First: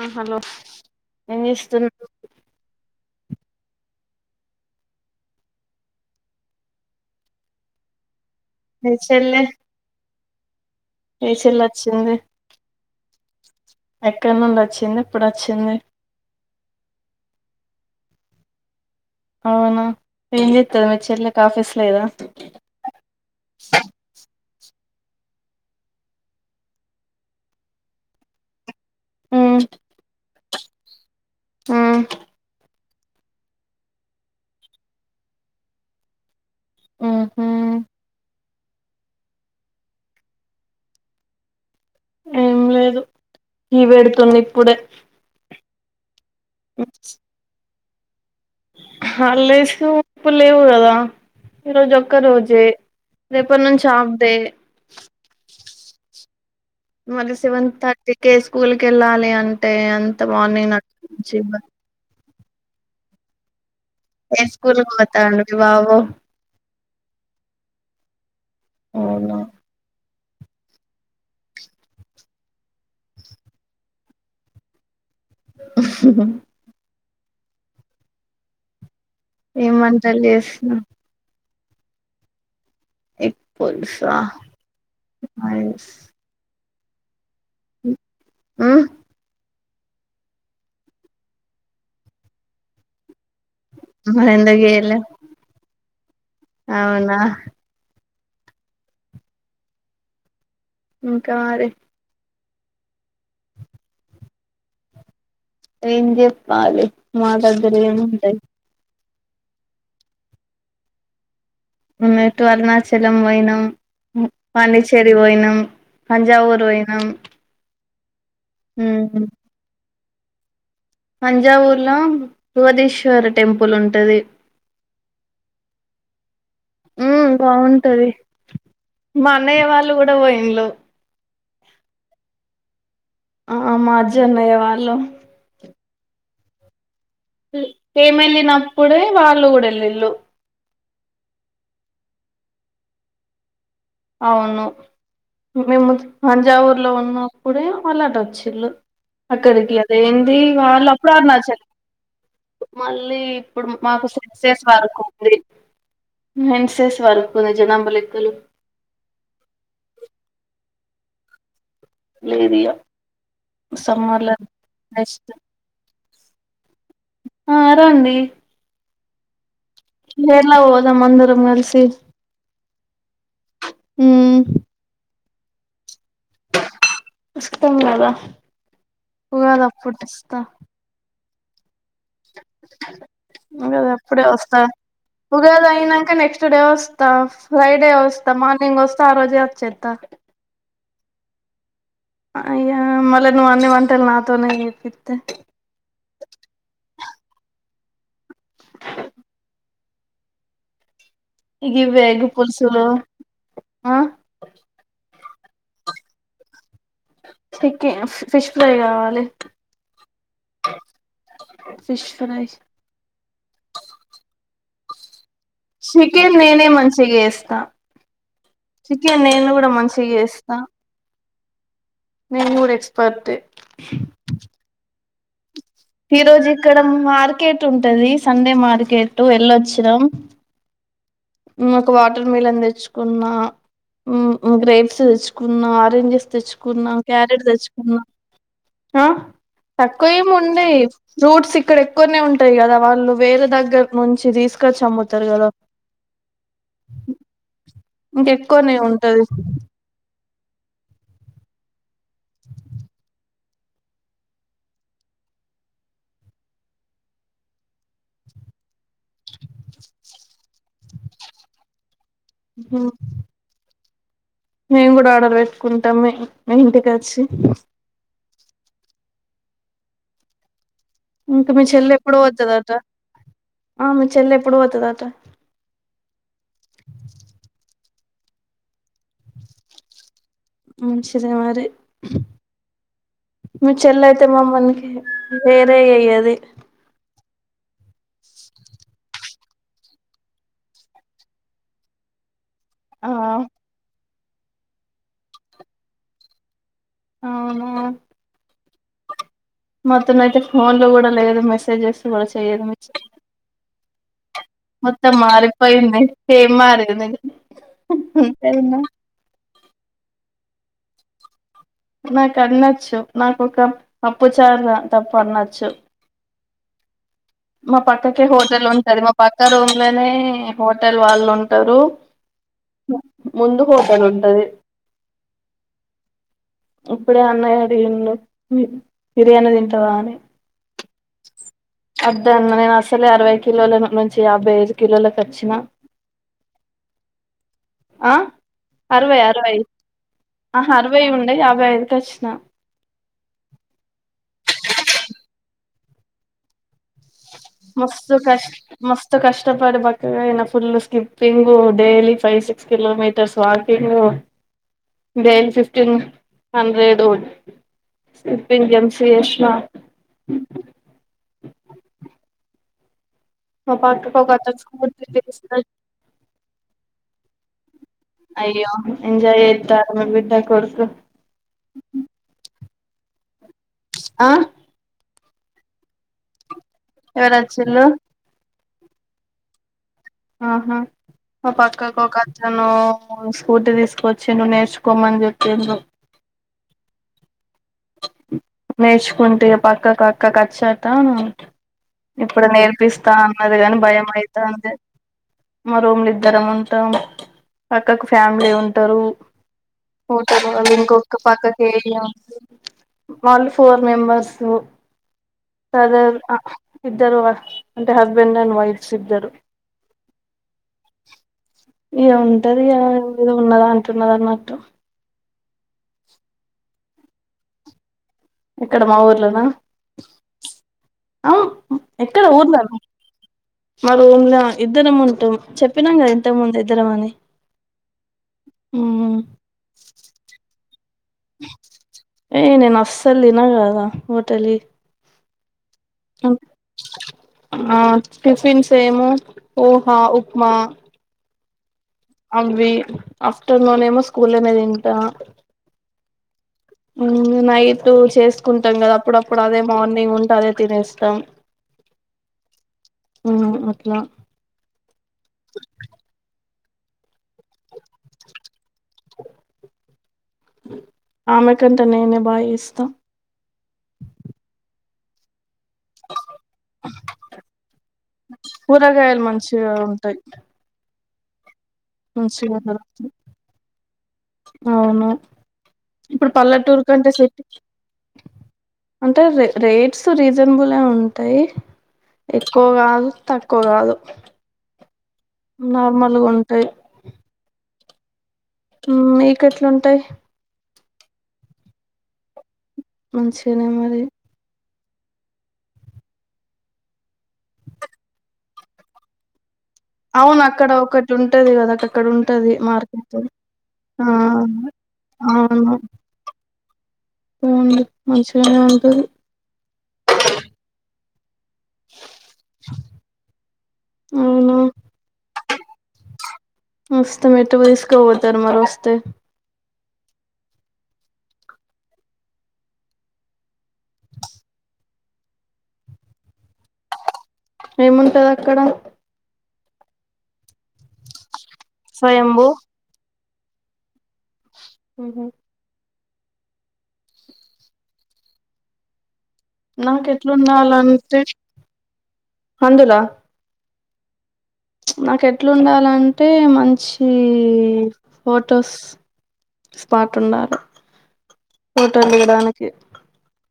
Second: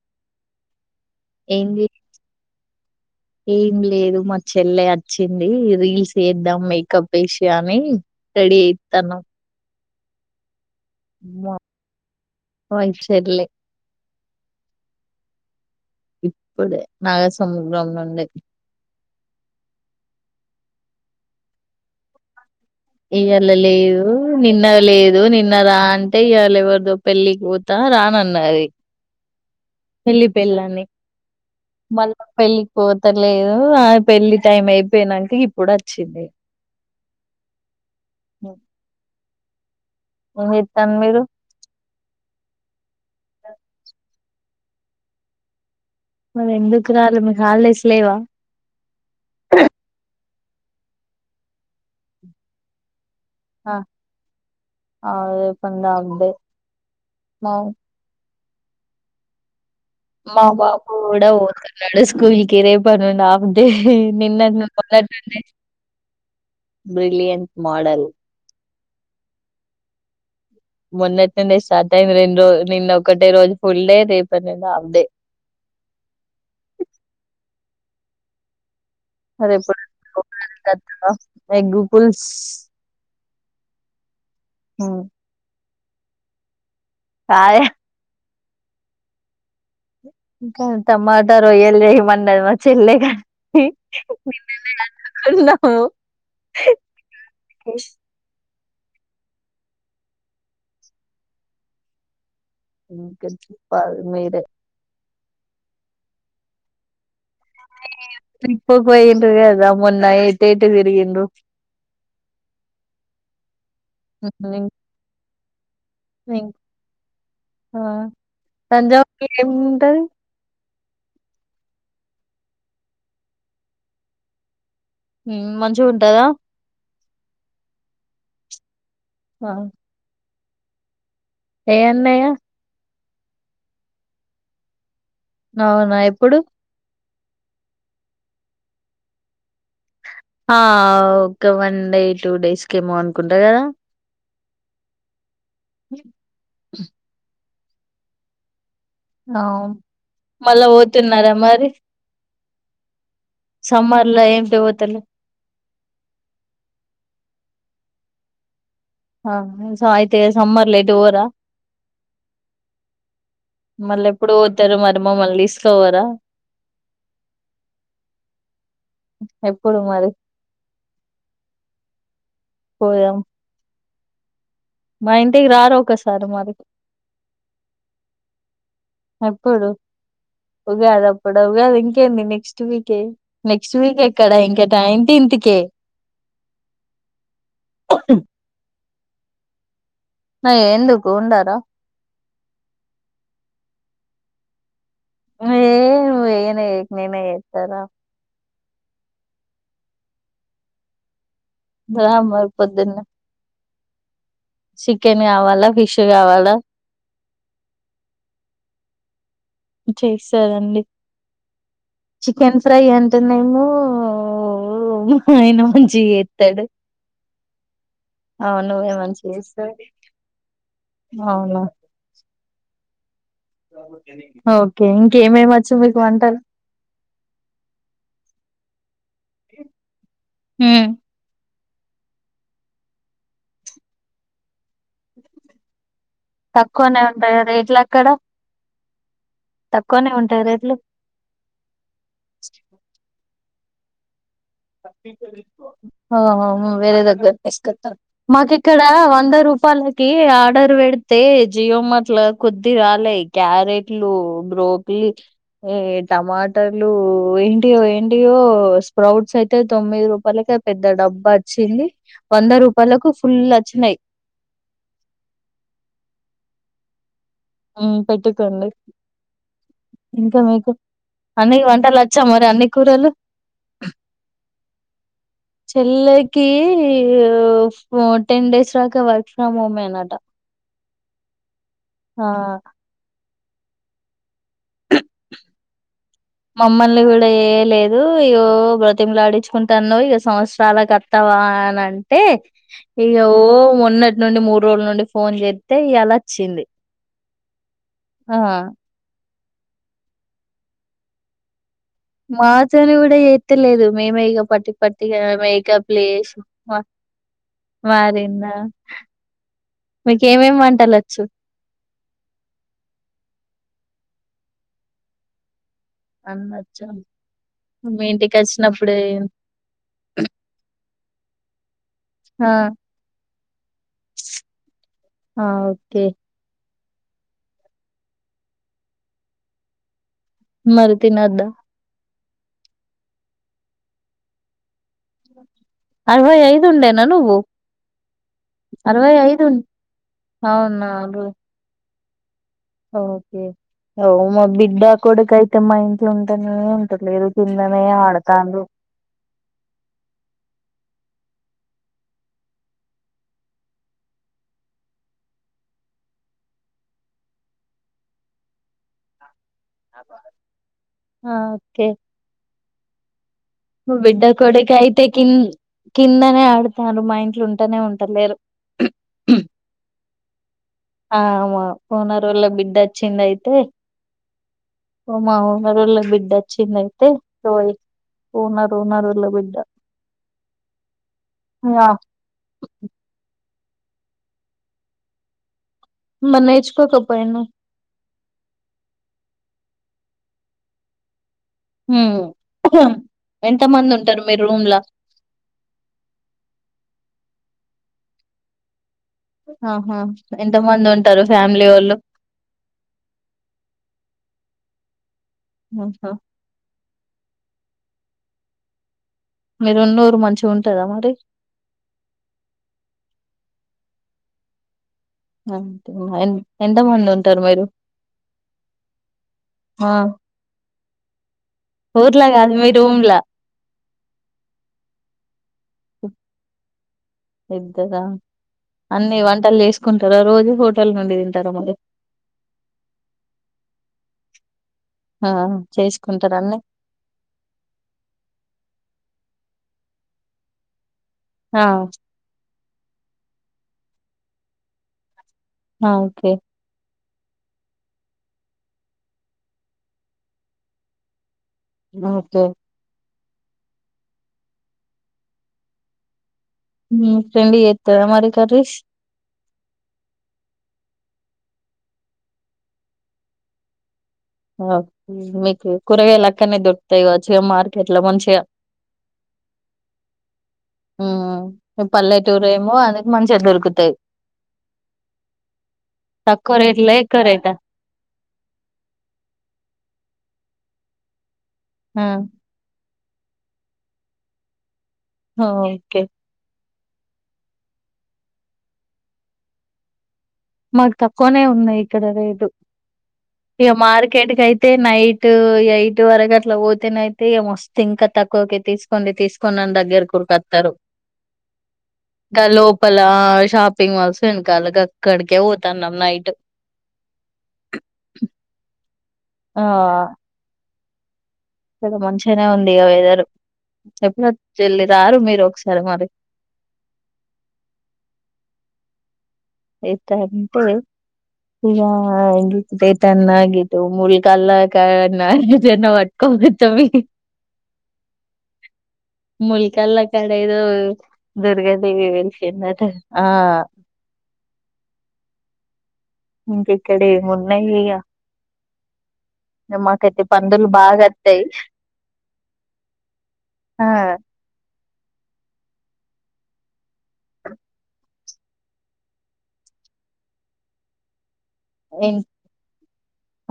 ఆ హలో ఏం చేస్తున్న ఏం లేదు మా చెల్లె వచ్చింది రీల్స్ ఏద్దాం మేకప్ ఏషి అని రెడి మీ అయితనం ఏసం నచ్చింది వైఫ్ చెల్లె ఎక్కడ నుండి వచ్చింది ఇప్పుడు వచ్చింది ఇప్పుడే నాగ సముద్రం నుండి అవునా ఏం చెతది మీ చెల్లకి ఆఫీస్ లేదా ఇయల లేదు నిన్న లేదు నిన్న రా అంటే ఇయళ ఎవరిదో పెళ్ళికి పోతా రానన్నది ఉమ్ పిల్లి పెళ్లని ఉమ్ మళ్ల పెళ్లి పోతలేదు ఆ పెళ్లి టైం అయిపోయినంక ఇప్పుడు వచ్చింది. ఉహూ ఏం చేత్తాన్ మీరు ఏం లేదు టీ వెడుతుంది ఇప్పుడే మరి ఎందుకు రాలే మీకు హాలిడేస్ లేవా హాలిడేస్ ఇప్పుడు లేవు కదా ఈరోజు ఒక్క రోజే రేపటి నుంచి హాఫ్ డే పందా ఉందే మళ్లీ సెవెన్ థర్టీ కే స్కూల్ కెళ్లాలి అం మా బాబు కూడా ఓతున్నడు స్కూల్ కి రేపడినుండి ఆ ఎహే ఏ నిన్నట్ స్కూల్ కి మొన్నట్ నుండే పోతాండు మీ బాబు బ్రిలియంట్ మోడల్ అవునా మొన్నటి నుండి స్టాట్ అయింది రెండు రోజు నిన్న ఒకటే రోజు ఫుల్ డే, రేపటి నుండి హాఫ్ డే. అా ఏం వంటలు చేసినవ్ [inaudible] ఏ గూగుల్స్ ఎగ్గ్ పులుసా హు ఆయే హుమ్ ఇంకా తమాటా రొయ్యల్ చేయమన్నది మా చెల్లే కా మరి ఎందుకు చేయలే [unintelligible] అవునా ఇంకా మరి ఇంకా చెప్పాలి మీరే ఏం చెప్పాలి మా దగ్గర ఏం ఉంటాయి ట్రిప్‌కి పోయిండ్రు కదా మొన్న ఎటేటు తిరిగిండ్రు ఎటు అరుణాచలం పోయినాం, పాండిచ్చేరి పోయినాం. తంజావూరు వొయినాం హ తంజావూరుల ఏం ఉంటది. తంజావూర్ల రువదీశ్వర టెంపుల్ ఉంటది. ఉమ్ మంచిగా ఉంటదా ఉ బావుంటది, మా అన్నయ్య వాళ్ళు కూడా పోయిండ్లు. ఏ అన్నయ్య ఆ మా అజ్జన్నయ్య వాళ్ళు అవునా ఎప్పుడు మేము ఎళ్ళినప్పుడే వాళ్ళు కూడా ఎళ్లిళ్ళు ఆ ఒక వన్ డే టూ డేస్ కేమో అనుకుంటా కదా అవును మేము తంజావూర్లో ఉన్నప్పుడే వాళ్లు అటు వచ్చిళ్ళు. ఆ, అక్కడకి అది ఏంది మళ్ళా వాళ్ళు అప్పుడ పోతున్నారా అరుణాచలం మరి మళ్ళీ ఇప్పుడు మాకు సమ్మర్ లో ఏంటి సెన్సెస్ వర్క్ పోతలే ఉంది సెన్సెస్ వర్ మన జనాభా లెక్కలు ఆ స అయితే సమ్మర్ల ఎటు ఓరా లేదు ఇగ మళ్ళ సమ్మర్ ఎప్పుడు లో వోతారు మరి నెక్స్ట్ మమ్మల్ని తీసుకవోరా ఆ రండి ఎప్పుడు మరి కేరళ పోదం అందరం కలిసి పోదాం ఉమ్ మా ఇంటికి రారి ఒక్కసా వస్తం కదా ఉగాది ఎప్పుడు అప్పుడు వస్తా ఉగాదాప్పుడా ఉగాది ఇం కేంది నెక్స్ట్ వీకే, నెక్స్ట్ ఉగాది వీక్ అప్పుడే ఎక్కడ వస్తా ఇంకా నైన్టీన్త్ కేే ఆ ఫ్రైడే వస్తా మార్నింగ్ వస్తా ఆ రోజే వచ్చేతా ఉండారా ఆ ఇగా మళ్ళ నువ్వు అన్ని వంటలు నాతోనే చేపి ఏను ఏనే నేనే ఇతారా ఇగ ఇవ్వ రా ఎగ మరి పుల్సులు పొద్దున్న చికెన్ కావాలా ఫిష్ కావాలా చెకే ఫిష్ ఫ్రై కావాలి చేసారండి చికెన్ ఫ్రై అంటేనేేమో ఓ ఓ మా అయ్యన చికెన్ మంచిగతాడు నేనే మంచిగా చేస్తా అవు నువ్వేమని చికెన్ నేను చేస్త కూడా మంచిగా చేస్తా అవును నేను కూడా ఎక్స్పర్ట్ ఏ ఓకే ఇంకేమేమి వచ్చు మీకు ఈ వంటలు రోజు ఇక్కడ మార్కెట్ ఉంటది సండే మార్కెట్ వెళ్ళొచ్చిన ఒక వాటర్ మిలన్ తెచ్చుకున్న గ్రేప్స్ తెచ్చుకున్న ఆరెంజెస్ తెచ్చుకున్నా తక్కువనే ఉంటాయా క్యారెట్ రేట్లు తెచ్చుకున్నా అక్కడ ఆ తక్కువ తక్కువనే ఏమి ఉంటాయా రేట్లు ఉండేయి ఫ్రూప్ట్స్ ఇక్కడ ఎక్కువనే ఉంటాయి కదా వాళ్ళు వేరే దగ్గర దగ్గ నుంచి తీసుకొచ్చి అమ్ముతారు కదా హ వేరే దగ్గర మాకీ ఇంకెక్కువనే ఇక్కడ ఉంటది వంద రూపాయలకి ఆర్డర్ పెడితే జియో మట్ల కొద్ది రాలే క్యారెట్లు బ్రోక్లీ ఏ టమాటర్లు ఏంటి ఓ ఏంటి ఓ స్ప్రౌట్స్ యితే అే తొమ్మిది రూపాయలక పెద్ద డబ్బా వచ్చింది వంద రూపాయలకు ఫుల్ వచ్చినాయి మేము కూడా ఆర్డర్ పెట్టుకుంటామె ఇంటికి వచ్చి పెట్టుకుండి ఇంకా మీకు ఇంకా మీ అన్నయ్య కీ చెల్లి వంటలు ఎప్పుడు వచ్చా మరి అన్ని పోతదట కూరలు ఆ మీ చెల్లి ఎప్పుడు పోతదట చెల్లెకి టెన్ డేస్ రాలాకా వర్క్ ఫ్రమ్ హోమ్నంట మంచిదే మరి ఆ మీ చెల్లి అయితే మమ్మల్ని వేరే అయ్యది మమ్మల్ని కూడా ఏ లేదు ఇయ్యో బ్రతిమలాడిు కుంటాను్ ఇక సంవత్సరాల కత్తవా అని అంటే ఇక ఆ ఓ ఉన్న నుండి మూడు రోజుల నుండి ఫోన్ చేస్తే ఇలా వచ్చింది అవునా ఆ మొత్తం అయితే ఫోన్ లో కూడా లేదు మె స్ చెయదు మాతోని కూడా చేత్తలేదు మేమే ఇగ పట్టి మొత్తం పట్టిగా మేకప్లు మారిపోయింది ఏసి మా [unintelligible] మారిందా అంతేనా మీక ఏమేమి వంటలచ్చు నాకు అన్నో ఒచు నాకు ఒక అప్పు చార్ తప్పు అనొచ్చు అన్నచ్చం మా పక్కకి హోటల్ ఉంటది మా పక్క రూమ్ లోనే హోటల్ వాళ్ళు ఉంటారు ఆ ముందు పోగాను ఉంటది ఆ ఓకే ఇప్పుడే అన్నాయడిన్న బిర్యానీ తింటావా అని మరి తిన్నోదా వాదన నేను అసలు అరవై కిలోల నుంచి యాభై ఐదు కిలో ఖచ్చచిన అరవై ఐదు ఉండేనా నువ్వు అరవై ఐదు ఆ అరవై అవునా ఉండే యాభై ఐదుకి వచ్చి ఓకే అఓ మా బిడ్డ కొడకైతేమ్ మా ఇంట్లో ఉంటానే ఉంటట్లేదు మస్తు కష్ట మస్తు కష్టపడ బన full skipping daily five six kilometres walking day కీ ఫిఫ్టీన్ హండ్రెడ్ ఫిఫ్టీన్ గెమ్స్ ఎస్ ఆ ఓకే మా పక్కకు బిడ్డ ఒక అతను కొడుకు అయితే స్కూటీ కింగ్. తీసుకొచ్చి కిందనే ఆడుతాడు. మా ఇంట్లు ఉంటేనే ఉంట లేరు. అయ్యో ఎంజాయ్ చేత్తారు మీ బిడ్డ కొడుకు ఆ మా ఓనరో లా బిడ్డ వచ్చింద అయితే. ఆ మా ఓనర్ రోళ్ళ బిడ్డ వచ్చింది. అయితే ఎటో పోయింది. ఎవరొచ్చిళ్ళు ఓనర్ ఓనర్ రోళ్ళ బిడ్డ. [unintelligible] ఆ స్కూటీ తీసుకొచ్చి డు నేర్చుకోమని చెప్పిండు. మరి నేర్చుకోకపోయినా వ్. నేర్చుకుంటే పక్క క అక్కకి వచ్చాక హ్మ్ ఇప్పుడు నేర్పిస్తా. అన్నది ఎంత గాని మంది భయం ఉంటారు మీ రూమ్ అయితాంది. లా మా రూమ్లు ఇద్దరం ఉంటాం. పక్కకు ఫ్యామిలీ ఉంటారు. ఆహా పోతారు ఎంత వాళ్లు మంది ఇంకొక్క ఉంటారు పక్కకు ఫ్యామిలీ వోళ్ళు ఏరియా ఉంటది. వాళ్ళు ఫోర్ మెంబర్సు సరే ఆహా ఇద్దరు వర్క్. అంటే హస్బెండ్ అండ్ వైఫ్స్ ఇద్దరు. మీరున్న ఊరు మంచిగా ఉంటదా మరి ఇగ ఉంటది కదా ఉన్నదానికి. [unintelligible] అ ఎంత మంది ఉంటారు మీరు. ఎక్కడ మా ఊర్లోనా. అవు ఊర్ల ఎక్కడ కాదు ఊర్లో మీ రూమ్ ల. మా రూమ్ ల ఇద్దరంముంటూ చెప్పినాం. కదా ఇంత ముందు ఇద్దరం అని. ఉమ్ అన్నివంటలు చేసుకుంటారా రోజు హో. ఏ నేను అస్సలు తిన కదా హోటల్ యి. ఆ చేసుకుంటారా అన్ని ఆ టిఫిన్స్ ఏమో. పోహ ఉప్మా. ఆ ఇ వి ఆఫ్టర్నూన్ ఏమో స్కూల్ లోనే తింటా. ఆ ఓకే నైట్ చేసుకుంటాం. కదా అప్పుడప్పుడు అదే మార్నింగ్ ఉంటే అదే తినేస్తాం. ఓకే ఆ అట్లా. మీ ఫ్రెండ్ చేతదా మరి కర్రీస్. ఆమె కంట నేనే బా గా చేస్తా. ఆ మీకు కూరగాయలు అక్కనే దొరుకుతాయి. కావచ్చు మార్కెట్ లో మంచిగా. చ ఉంటాయి. ఆ పల్లెటూరు మంచిగా ఏమో అందుకు దొరుకుతాయి మంచిగా దొరుకుతాయి. అవును ఇప్పుడు తక్కువ పల్లెటూరు రేట్ల కంటే ఎక్కువ సిటీ రేటా. అంటే రే రేట్స్ రీజనబుల్ ఉంటాయి. ఆ ఎక్కువ కాదు. తక్కువ కాదు. ఓకే నార్మల్గా ఉంటాయి. హ్మ్ మీకెట్లుంటాయి. మాకు తక్కువనే ఉన్నాయి. ఇక్కడ రేటు మంచిగానే ఇగ మరి మార్కెట్కియితే. అయితే నైట్ ఎయిట్ వరకు అట్లా పోతేనయితే. మస్తు ఇంకా తక్కువకే తీసుకోండి తీసు. కోనండాన్ని దగ్గరికి ఊరికి వో అవును అక్కడ త్తరు, ఒకటి ఉంటది కదా అక్కడ ఇంకా ఉంటది లోపల మార్కెట్ షాపింగ్ ఆ మాల్స్ ఏ. కల్ అవును గ క్కడికి కే పోతున్నాం నైట్. అవునా మంచిగానే ఉంటాయి. ఆ ఇవాళ మంచిగానే ఉంది ఇగ వెదరు. ఎప్పుడ అవును జిల్ది రారు మీరు ఒకసారి మరి ట్ వ తీసుకో పోతారు ంత ఎటంటే ఇ గతన్నా గతే ముూల్ కాల కన్నాతే వాట్కో తవి ఏముంటది అక్కడ ములికల్ల్లో అక్కడ ఏదో దుర్గాదేవి స్వయంభూ వెలిసిందట ఆ ఉహుమ్ ఇక్కడ ఏమున్నాయి ఇగా నాకు మాకైతే పందులు బాగా ఎట్లుండాలంటే వత్తాయి అందులా ఆ నాకు ఎట్లుండాలంటే మంచి ఫోటోస్ స్పాట్ ఉండాలా ఫోటోల్ ఇన్ దిగడానికి.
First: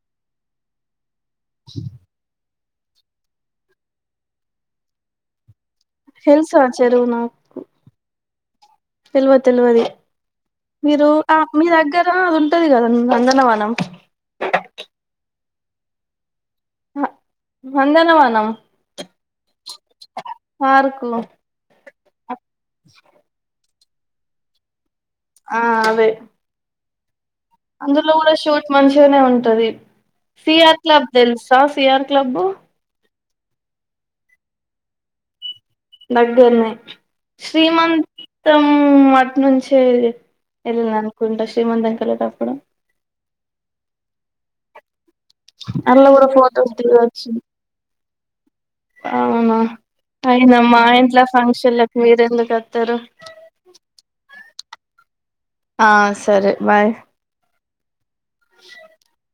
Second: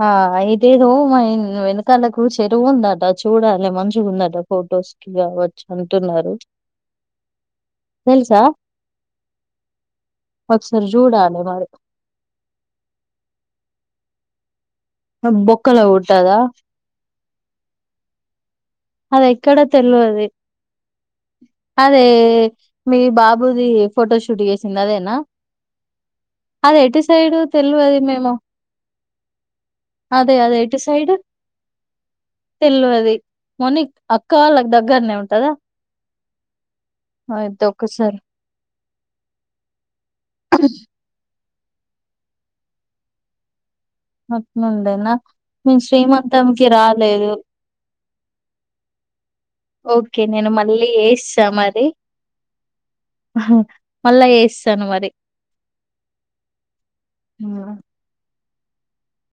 ఆ ఇదేద్ద మా వెనాకలకు చెరువు ఉందట చూడాలి మంచిగా ఉందట ఫొటోస్ కి కాబట్టి అంటంటున్నారు తెలుసా తెలిసి తెలివదు తెలివదు ఒకసారి మీరు ఆ చూడాలి మీ మరి దగ్గర అది ఉంటది కదండి వందనవనం బొక్కలా ఉంటాదా వందనవనం అది ఎక్కడ తేల్వది. పార్కు అదే మీ బాబుది ఫోటో షూట్ చేసింది అదే నా ఆ అవే సైడు తెల్వది అందులో కూడా మేము షూట్ మంచిగానే ఉంటది అదే అది ఎటు ఫియర్ క్లబ్ సైడ్ తెలుసా ఫియర్ క్లబు మొనిక్ అక్క వాళ్ళకు దగ్గరనే ఉంటదా దగ్గరనే అయితే ఒక్కసారి శ్రీమంతం అటి నుంచే ఎల్ నా అనుకుంటా శ్రీమంతంకెళ్లేటప్పుడు మొత్తముందేనా మేమ్ అందులో కూడా శ్రీమంతంకి ఫొటోస్ రాలేదు. దిగొచ్చు అవునా ఓకే. నేను అయిన మా మళ్ళీ ఇంట్లా ఏస్తా మరి. ఫంక్షన్లలకు మీరు ఎందుకు వత్తరు టను మారి ఆ సరే బాయ్ ఆ హ.